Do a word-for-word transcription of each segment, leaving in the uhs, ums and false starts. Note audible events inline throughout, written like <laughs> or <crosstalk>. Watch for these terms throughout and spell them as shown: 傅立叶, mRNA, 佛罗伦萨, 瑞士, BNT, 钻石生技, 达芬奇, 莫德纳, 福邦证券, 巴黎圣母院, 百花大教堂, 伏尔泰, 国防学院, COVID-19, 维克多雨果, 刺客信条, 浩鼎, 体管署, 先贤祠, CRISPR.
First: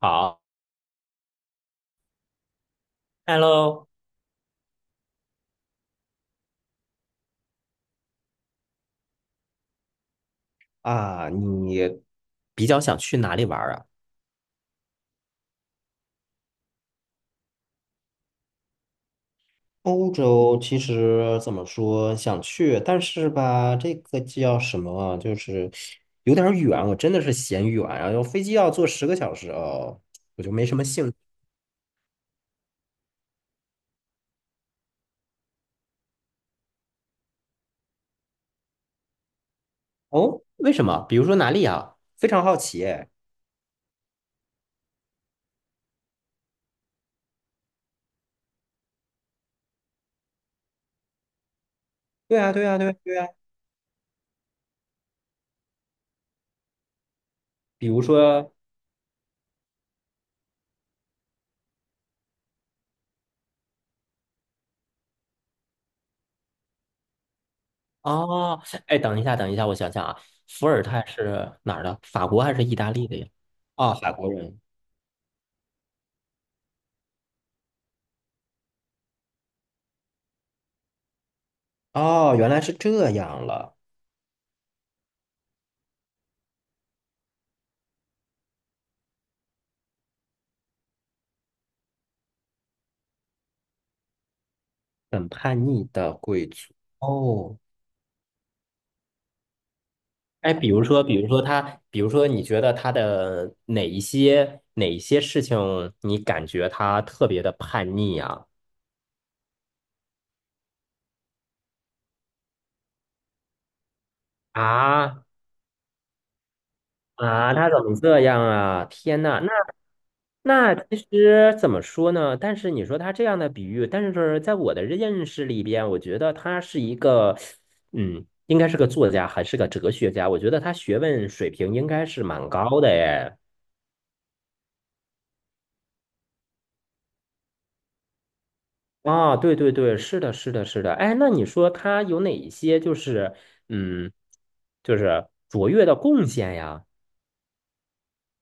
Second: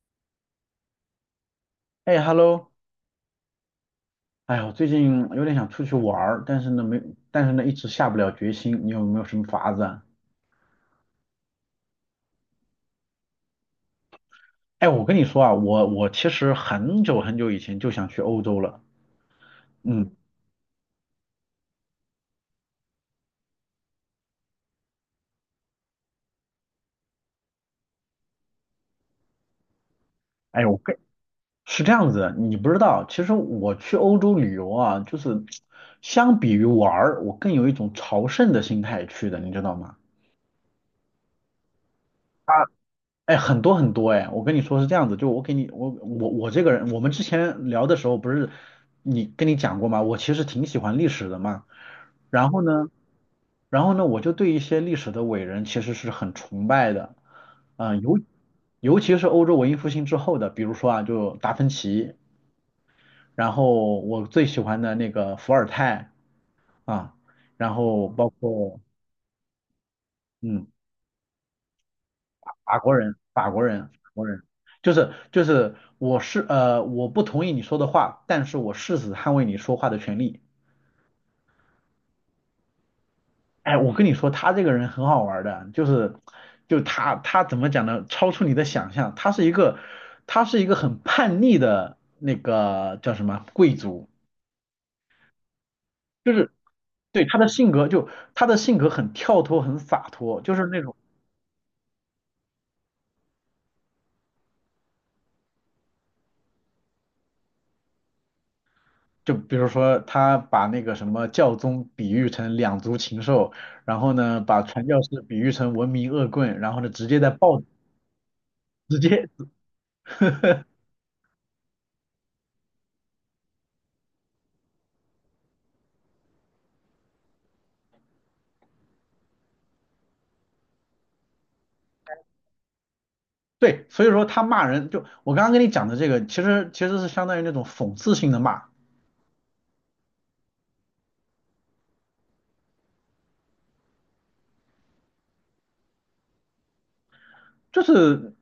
好哎，hello，，Hello 哎呀，我最近有点想出去玩儿，但是呢没，但是呢一直下不了决心。你有没有什么法子啊？啊，你比较想去哪里玩儿啊？哎，我跟你说啊，我我其实很久很久以前就想去欧洲了。嗯，欧洲其实怎么说想去，但是吧，这个叫什么啊？就是有点儿远，我真的是嫌远啊，然后飞机要坐十个小时哦，我就哎，没什我么跟兴趣。是这样子，你不知道，其实我去欧洲旅游啊，就是相比于玩儿，我更有一种朝圣的心态去的，你知道吗？哦，为什么？比如说哪里啊？非常好奇哎，哎，很多很多哎，我跟你说是这样子，就我给你，我我我这个人，我们之前聊的时候不是你跟你讲过吗？我其实挺喜欢历史的嘛。对然啊，后对啊，对呢，啊，对啊。然后呢，我就对一些历史的伟人其实是很崇拜的，比如嗯、尤说，尤其是欧洲文艺复兴之后的，比如说啊，就达芬奇，然后我最喜欢的那个伏尔泰啊，然后包哦，括哎，等一下，等一下，我想想啊，嗯，伏尔泰是哪儿的？法国还是意法大国利人，的呀？法国人，法啊，法国国人，人。就是就是我是呃，我不同意你说的话，但是我誓死捍卫你说话的权利。哦，原来是这样哎，了，我跟你说，他这个人很好玩儿的，就是，就他他怎么讲呢？超出你的想象，他是一个，他是一个很叛逆的那个叫什么贵族，很叛逆的就贵是族。对他的哦，性格就他的性格很跳脱，很洒脱，哎，就是比那如种说，比如说他，比如说，你觉得他的哪一些哪一些事情，你感觉他特别的叛逆啊？就比如说他把那个什么教宗比喻成两足禽兽，然后呢把传教士啊，比喻成文明恶棍，然后呢直接在啊，报他怎么这样啊？直天接 呐，那 <laughs> 那其实怎么说呢？但是你说他这样的比喻，但是在我的认识里边，我觉得他是一个，嗯，应该是个作家，还是个哲学家。我觉得他学问水平应该是蛮高的耶。对，所以说他骂人，就我刚刚跟你讲的这个，其实其实是相当于那种讽刺性的骂，啊，对对对，是的，是的，是的。哎，那你说他有哪一些就是嗯，就是卓越的贡献呀？就是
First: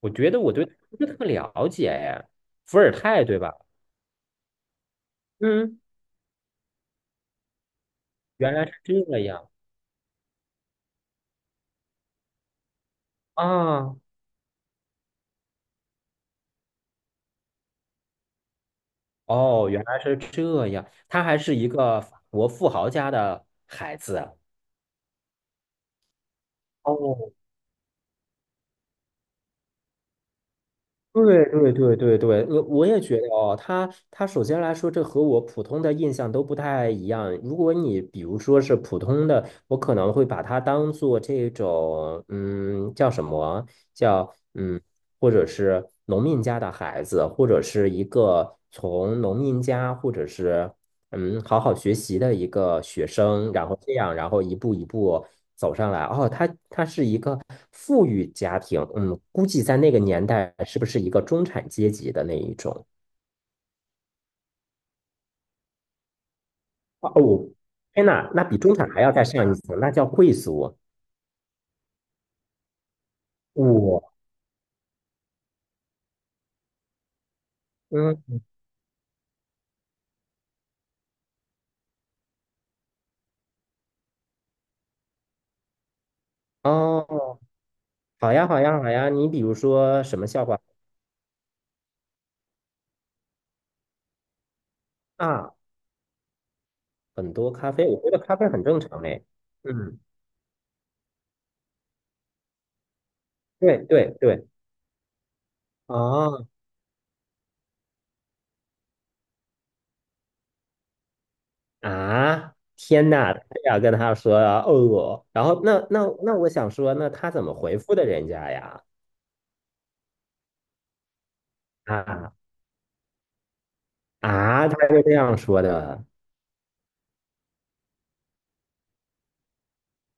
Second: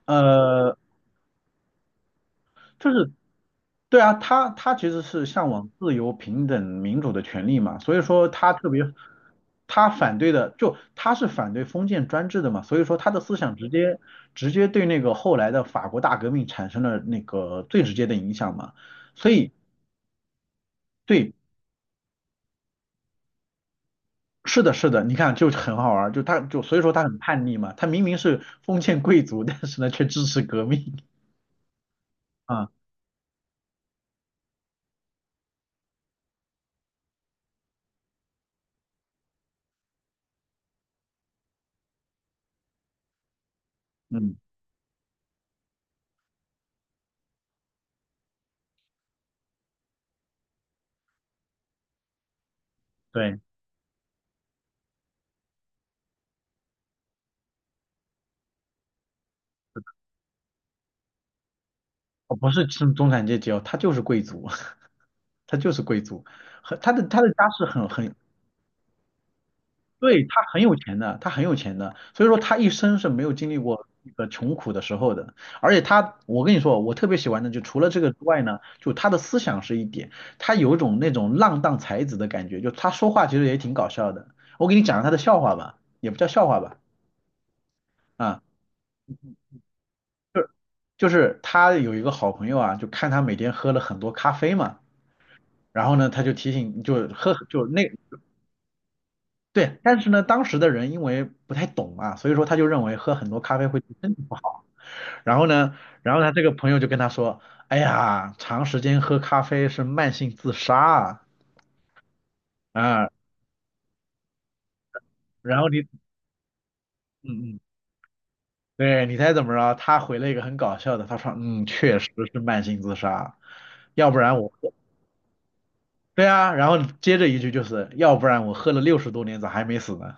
我觉得我对他呃，不是特了解哎，伏就尔是泰对吧？对啊，他他其实是向往嗯。自由、平等、民主的权利嘛，所以说他原来特是别，这样他反对的就他是反对封建专制的嘛，所以说他的思想直啊！接直接对那个后来的法国大革命产生了那个最直接的影响嘛，所以哦，原来是这样，他对，还是一个法国富豪家的孩子。是的，是的，你看就很好玩儿，就他就所以说他很哦，叛逆嘛，他明明是封建贵族，<laughs> 但是呢却支持革命 对对对对对，<laughs> 我啊，我也觉得哦，他他首先来说，这和我普通的印象都不太一样。如果你比如说是普通的，我可能会把它当做这种，嗯，叫什么？叫嗯，嗯，或者是农民家的孩子，或者是一个从农民家，或者是嗯，好好学习的一个学对，生，然后这样，然后一步一步走上来。哦，他他是一个富裕家庭，嗯，估计在那个年代是不是一个中产阶级的哦，那不一是种？中中产阶级哦，他就是贵族，<laughs> 他就是贵族，很他的哦，他的家世很天很呐，那比中产还要再上一层，那叫对，贵他很族。有钱的，他很有钱的，所以说他一生是没有经历过我、那个穷苦的时候的。而且他，我跟你说，我特别喜欢的就除了这个之嗯，外呢，就他的思想是一点，他有一种那种浪荡才子的感觉，就他说话其实也挺搞笑的。我给你讲个他的笑话吧，也不叫笑话吧，哦，好啊，呀，好呀，好呀。你比如说什么笑话就是他有一个好朋友啊，就看他每天喝了很多咖啡嘛，啊？然后呢，他就提醒，就很喝多就咖那。啡，我觉得咖啡很正常嘞。对，嗯，但是呢，当时的人因为不太懂嘛，所以说他就认为喝很多咖啡对会对对身体不对，好。然后呢，然后他这啊，个朋友就跟他说，哎呀，长时间喝咖啡是慢性自杀啊，啊，天啊，呐，他这样跟他说啊，哦，然后然后你，那那那我想说，那他怎嗯么嗯，回复的人家呀？对，你猜怎么着？他回了一个很搞笑的，他说，嗯，确实啊是慢性自杀，要不然我，啊，他是这样说的对啊，然后接着一句就是，要不然我喝了六十多年咋还没死呢？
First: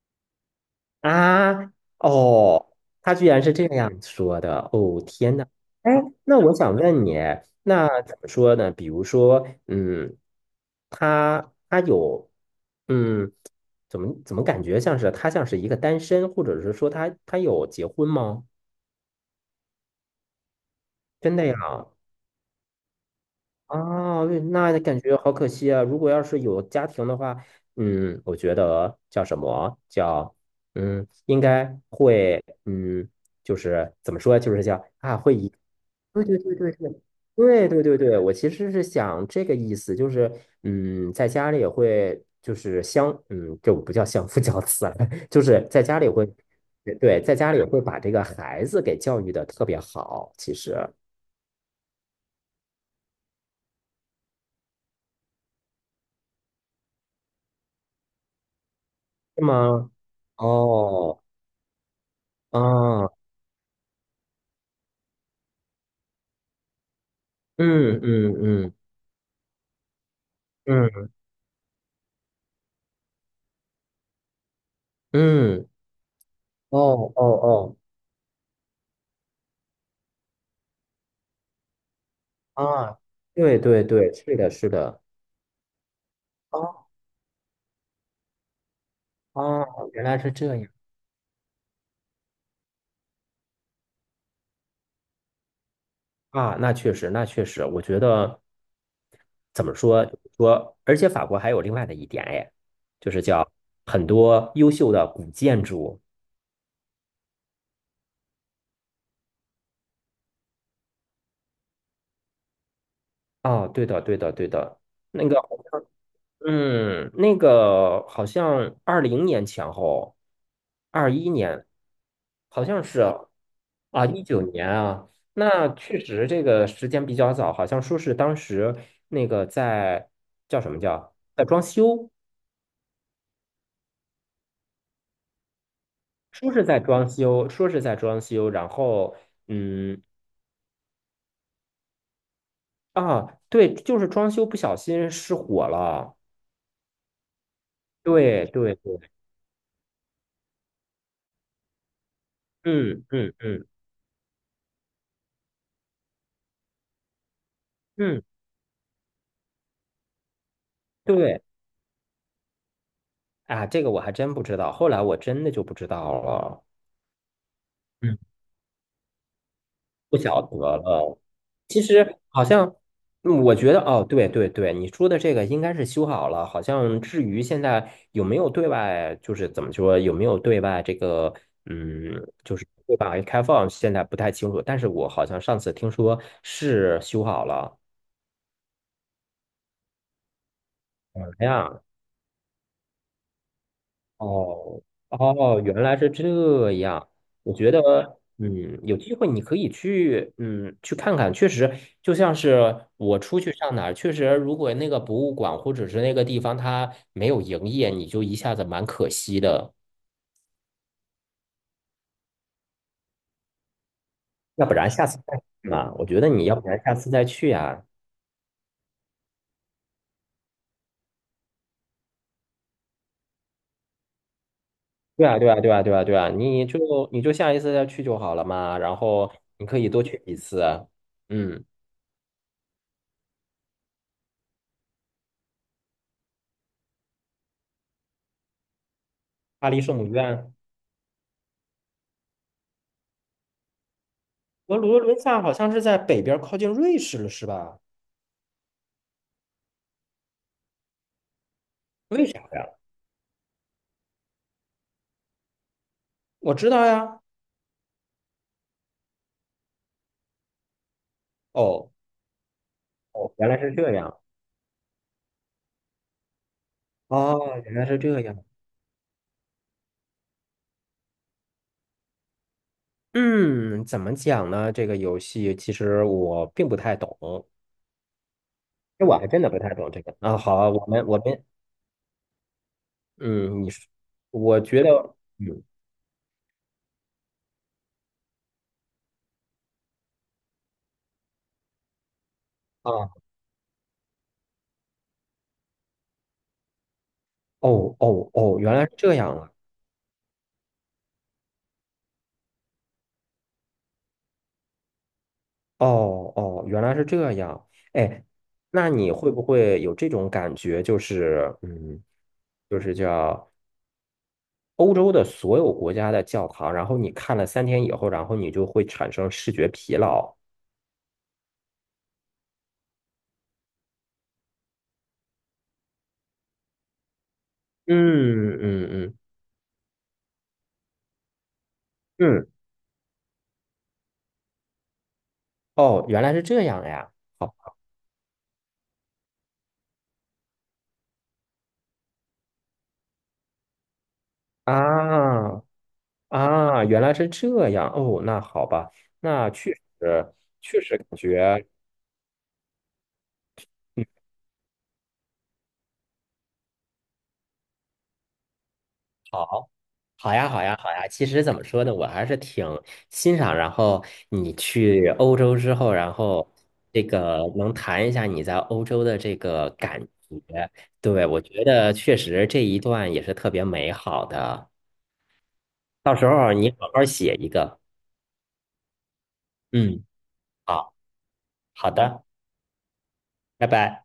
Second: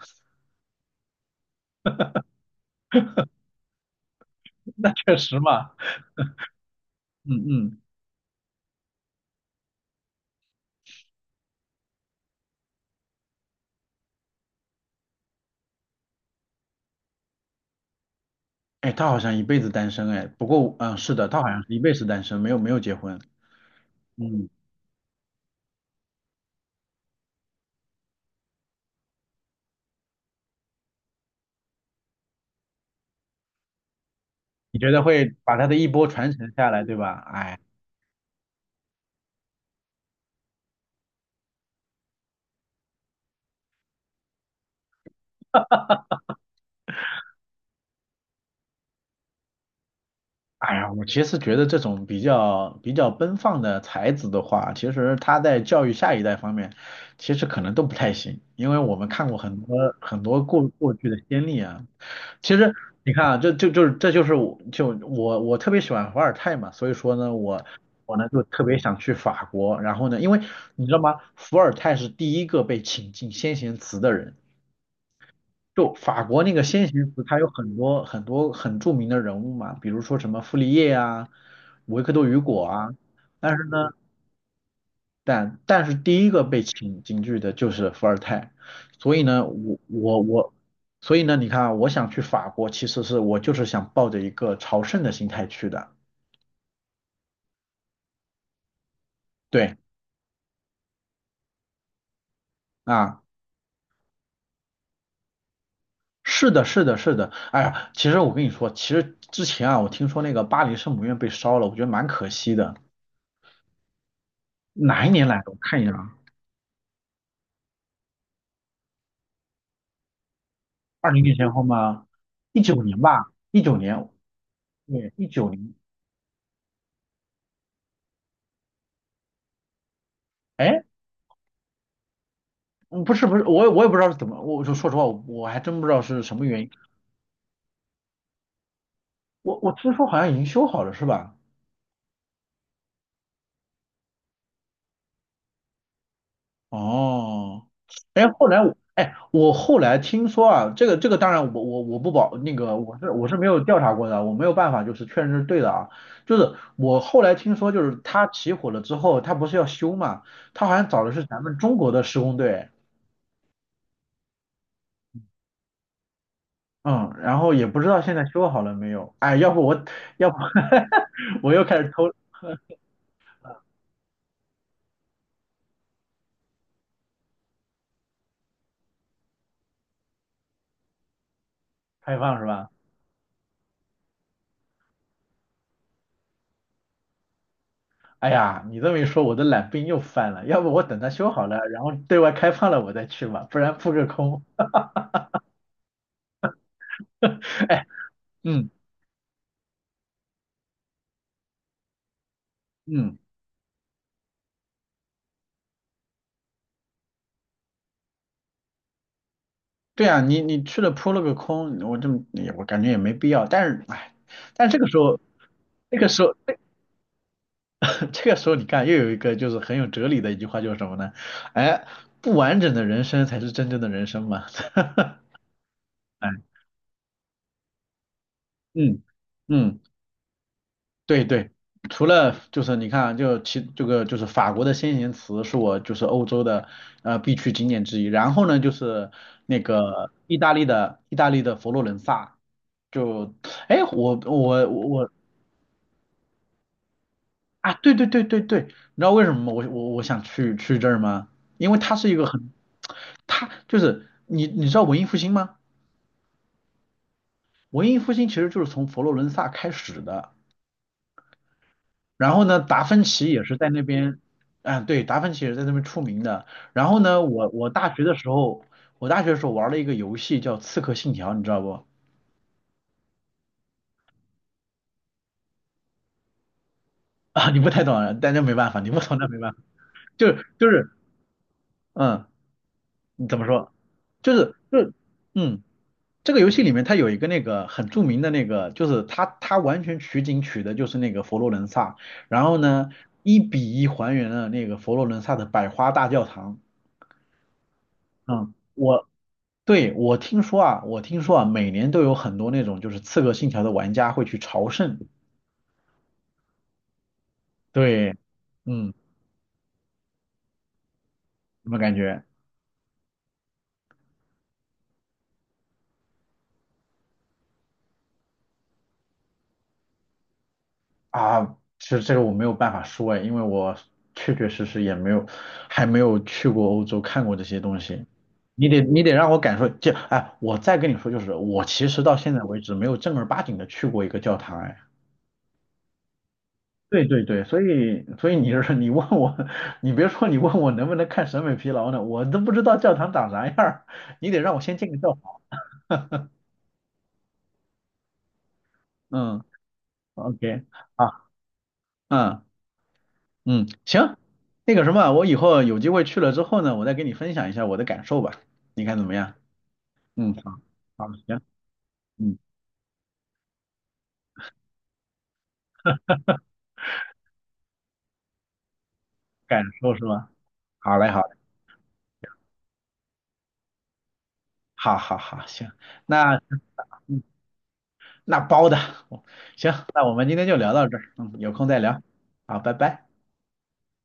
啊，哦，他居然是这样说的，<laughs> 那哦，确天实呐，嘛，哎，那我想问你，嗯嗯，那怎么说呢？比如说，嗯，他他有，嗯，怎么怎么感觉像是他像是一个单身，或者是说他他有结婚吗？哎，他好像一辈子单身，哎，不过，嗯，是的，真他的好呀？像是一辈子单身，没有没有结婚，啊，对，嗯，那感觉好可惜啊！如果要是有家庭的话，嗯，我觉得叫什么叫嗯，应该会嗯，就是怎么说，就是你叫觉得啊，会会以把他的一波对传对承对下对来，对对吧？哎。对对对对，我其实是想这个意思，就是嗯，在家里也会就是相嗯，这不叫相夫教子了，<laughs> 就是在家里会对，在家里会把这个孩子给教育的特别好，其哎实呀，我其实觉得这种比较比较奔放的才子的话，其实他在教育下一代方面，其实可能都不太行，因为我们看过是很多吗？很多过过去的哦，先例啊。其实啊，你看啊，这就就是这就是我就我我特别喜欢伏尔泰嘛，所以说呢，我嗯我呢嗯就特嗯别想去法国，然后呢，因为你嗯知道吗，伏尔泰是第一个被请进先贤祠的人。嗯，就法国那个先行哦词，它有很哦多很多很著名的人物嘛，比如说什么傅立叶啊、维克多雨哦，果啊。啊，但对是对呢，对，是的，是的，但但是第一个被哦请进去的就是伏尔泰，所以呢，哦，我原来我是我，这样所以呢，你看啊，我想去法国，其实是我就是想抱着一个朝圣的心态去的。啊，那确实，那确实，我觉得怎么对说说，而且法国还有另外的一点，哎，就是啊，叫很多优秀的古建筑。是的，是的，是的。哎呀，其实我跟你说，其实之前啊，我听说那个巴黎圣母院被烧了，我觉得蛮可惜的。哦，对的，对的，对的，哪一年那来个。的？我看一下啊。嗯，那个好像二零年前后，二二零一年前后年吗？一好九像年是啊，吧，一九啊年，一九年啊，对，一九那年。确实这个时间比较早，好像说是当时那个在叫什么哎，叫在装修，嗯不是不是，我也我也不知道是怎么，我就说实话，我我还真不知道是什么说原是因。在装修，说是在装修，然后我我听嗯说好像已经修好了，是吧？啊，对，就是装修不小心失火了，哦，哎，对后来我对对，哎，我后来听说啊，这个这个当然我我我不保那个我嗯是我嗯是没有嗯调查过的，我没有办法就是确认是对的啊。就是我后来听说，就是嗯，他起火了之后，他不是要修嘛，他好像找的是咱对。们中国的施工队。啊，这个我还真不知道，后来我真的就不知道了，嗯，然后也不知道现嗯，在修好了没有。哎，要不我，不要不 晓得了。<laughs> 我又开其始偷实好像，嗯我觉得哦，对对对，你说的这个应该是修好了。好像至于现在有没有对外，就是怎么说，有没有对外这个，嗯，开放是就是吧？对外开放，现在不太清楚。但是我好像上次听说是修好了。哎呀，你这么一说，我的懒病又犯了。要不我等它哎修好了，呀，然后对外开放了我再去吧，不然扑个空。哦哦，原来是这样。我 <laughs> 觉哎，得，嗯嗯，有机会你可以去，嗯，去看看。确实，就像是嗯，我出去上哪儿，确实，如果那个博物馆或者是那个地方它没有营业，你就一下子蛮可惜的。对啊，你你去了扑了个空，我这么也我感觉也没必要。但是哎，要但不这个然时下次候，再去嘛，这我个觉时得候，你要不然下次再去呀。<laughs> 这个时候你看又有一个就是很有哲理的一句话，就是什么呢？哎，不完整的人生才是真正的人生嘛。<laughs> 对啊，对啊，对啊，对啊，对啊，你就你就下一次再去就好了嘛。然嗯后你可嗯，以多去几次。对对，嗯，除了就是你看啊，就其这个就是法国的先贤祠是我就是欧洲的呃必去景点之一，然后呢就是那巴黎圣母个意大院。利的意大利的佛罗伦萨，就哎我我佛罗我伦萨好像是在北边靠近瑞士了，是啊吧？对对对对对，你知道为什么吗我我我想去去这儿吗？因为它是一个为啥很呀？它就是你你知道文艺复兴吗？我知道呀。文艺复兴其实就是从佛罗伦萨开始的。哦然后呢，达芬奇哦，也原是来在是那这样。边，啊，对，达芬奇也是在那边出名的。然后呢，我哦，我原来大是学的这时样。候，我大学的时候玩了一个游戏叫《刺客信条》，你知道不？<laughs> 嗯，怎么讲呢？这个游戏其实我并不太懂，啊，你不太懂啊，但那没办法，你不这懂我那还没真的办法，不太懂这个。就啊，是好就啊我是，们我们，嗯，你怎么嗯，你说？说，就是我就觉是，得，嗯，嗯这个游戏里面它有一个那个很著名的那个，就是它它完全取景取的就是那个佛罗伦萨，然后呢，啊，一比一还原了那个佛罗伦萨的百花大教堂。哦哦嗯，哦，原来是我这样啊。对，我听说啊，我听说啊，每年都有很多那种就是《刺客信条》的玩家会去朝圣。哦哦，原来是这样。对，哎，那嗯，你会不会有这种感觉？就是，怎么感嗯，觉就是叫。欧洲的所有国家的教堂，然后你看了三天以后，然后你就会产生视觉疲劳。啊？其实这个我没有办法说哎，因为我确确实实也没有，还没有去过欧洲看过这些东西。嗯你得嗯你得嗯让我感受，就哎，我再跟你说就是，我其实到现在嗯，为止没有正儿八经的去过一个教堂哎。哦，原来是这样对呀。对对，所好以所以你是 <laughs> 你问我，<laughs> 你别说你问我能不能看审美疲劳呢，我都不知道教堂长啥样儿，你得让我先进个教堂。啊啊，原来是这样。哦，那好吧，嗯那确实，O K，确实感好，觉。嗯嗯，嗯行，那个什么，我以后有机会去了之后呢，我再跟你分享一下我的感受吧，你看怎么样？好。嗯，好呀，好，好呀，好好，呀。其行，实怎么说呢，我还嗯，是挺欣赏。然后你去欧洲之后，然后这个能谈一下你在欧洲的这感个受感是吧？觉。好嘞，好对，嘞，我觉得确实这一段也是特别美好的。好好好，行，到时那候你好好写一个。那包的，<laughs> 行，那嗯，我们今天就聊到好，这儿，嗯，有空再好聊，的，好，拜拜。拜拜。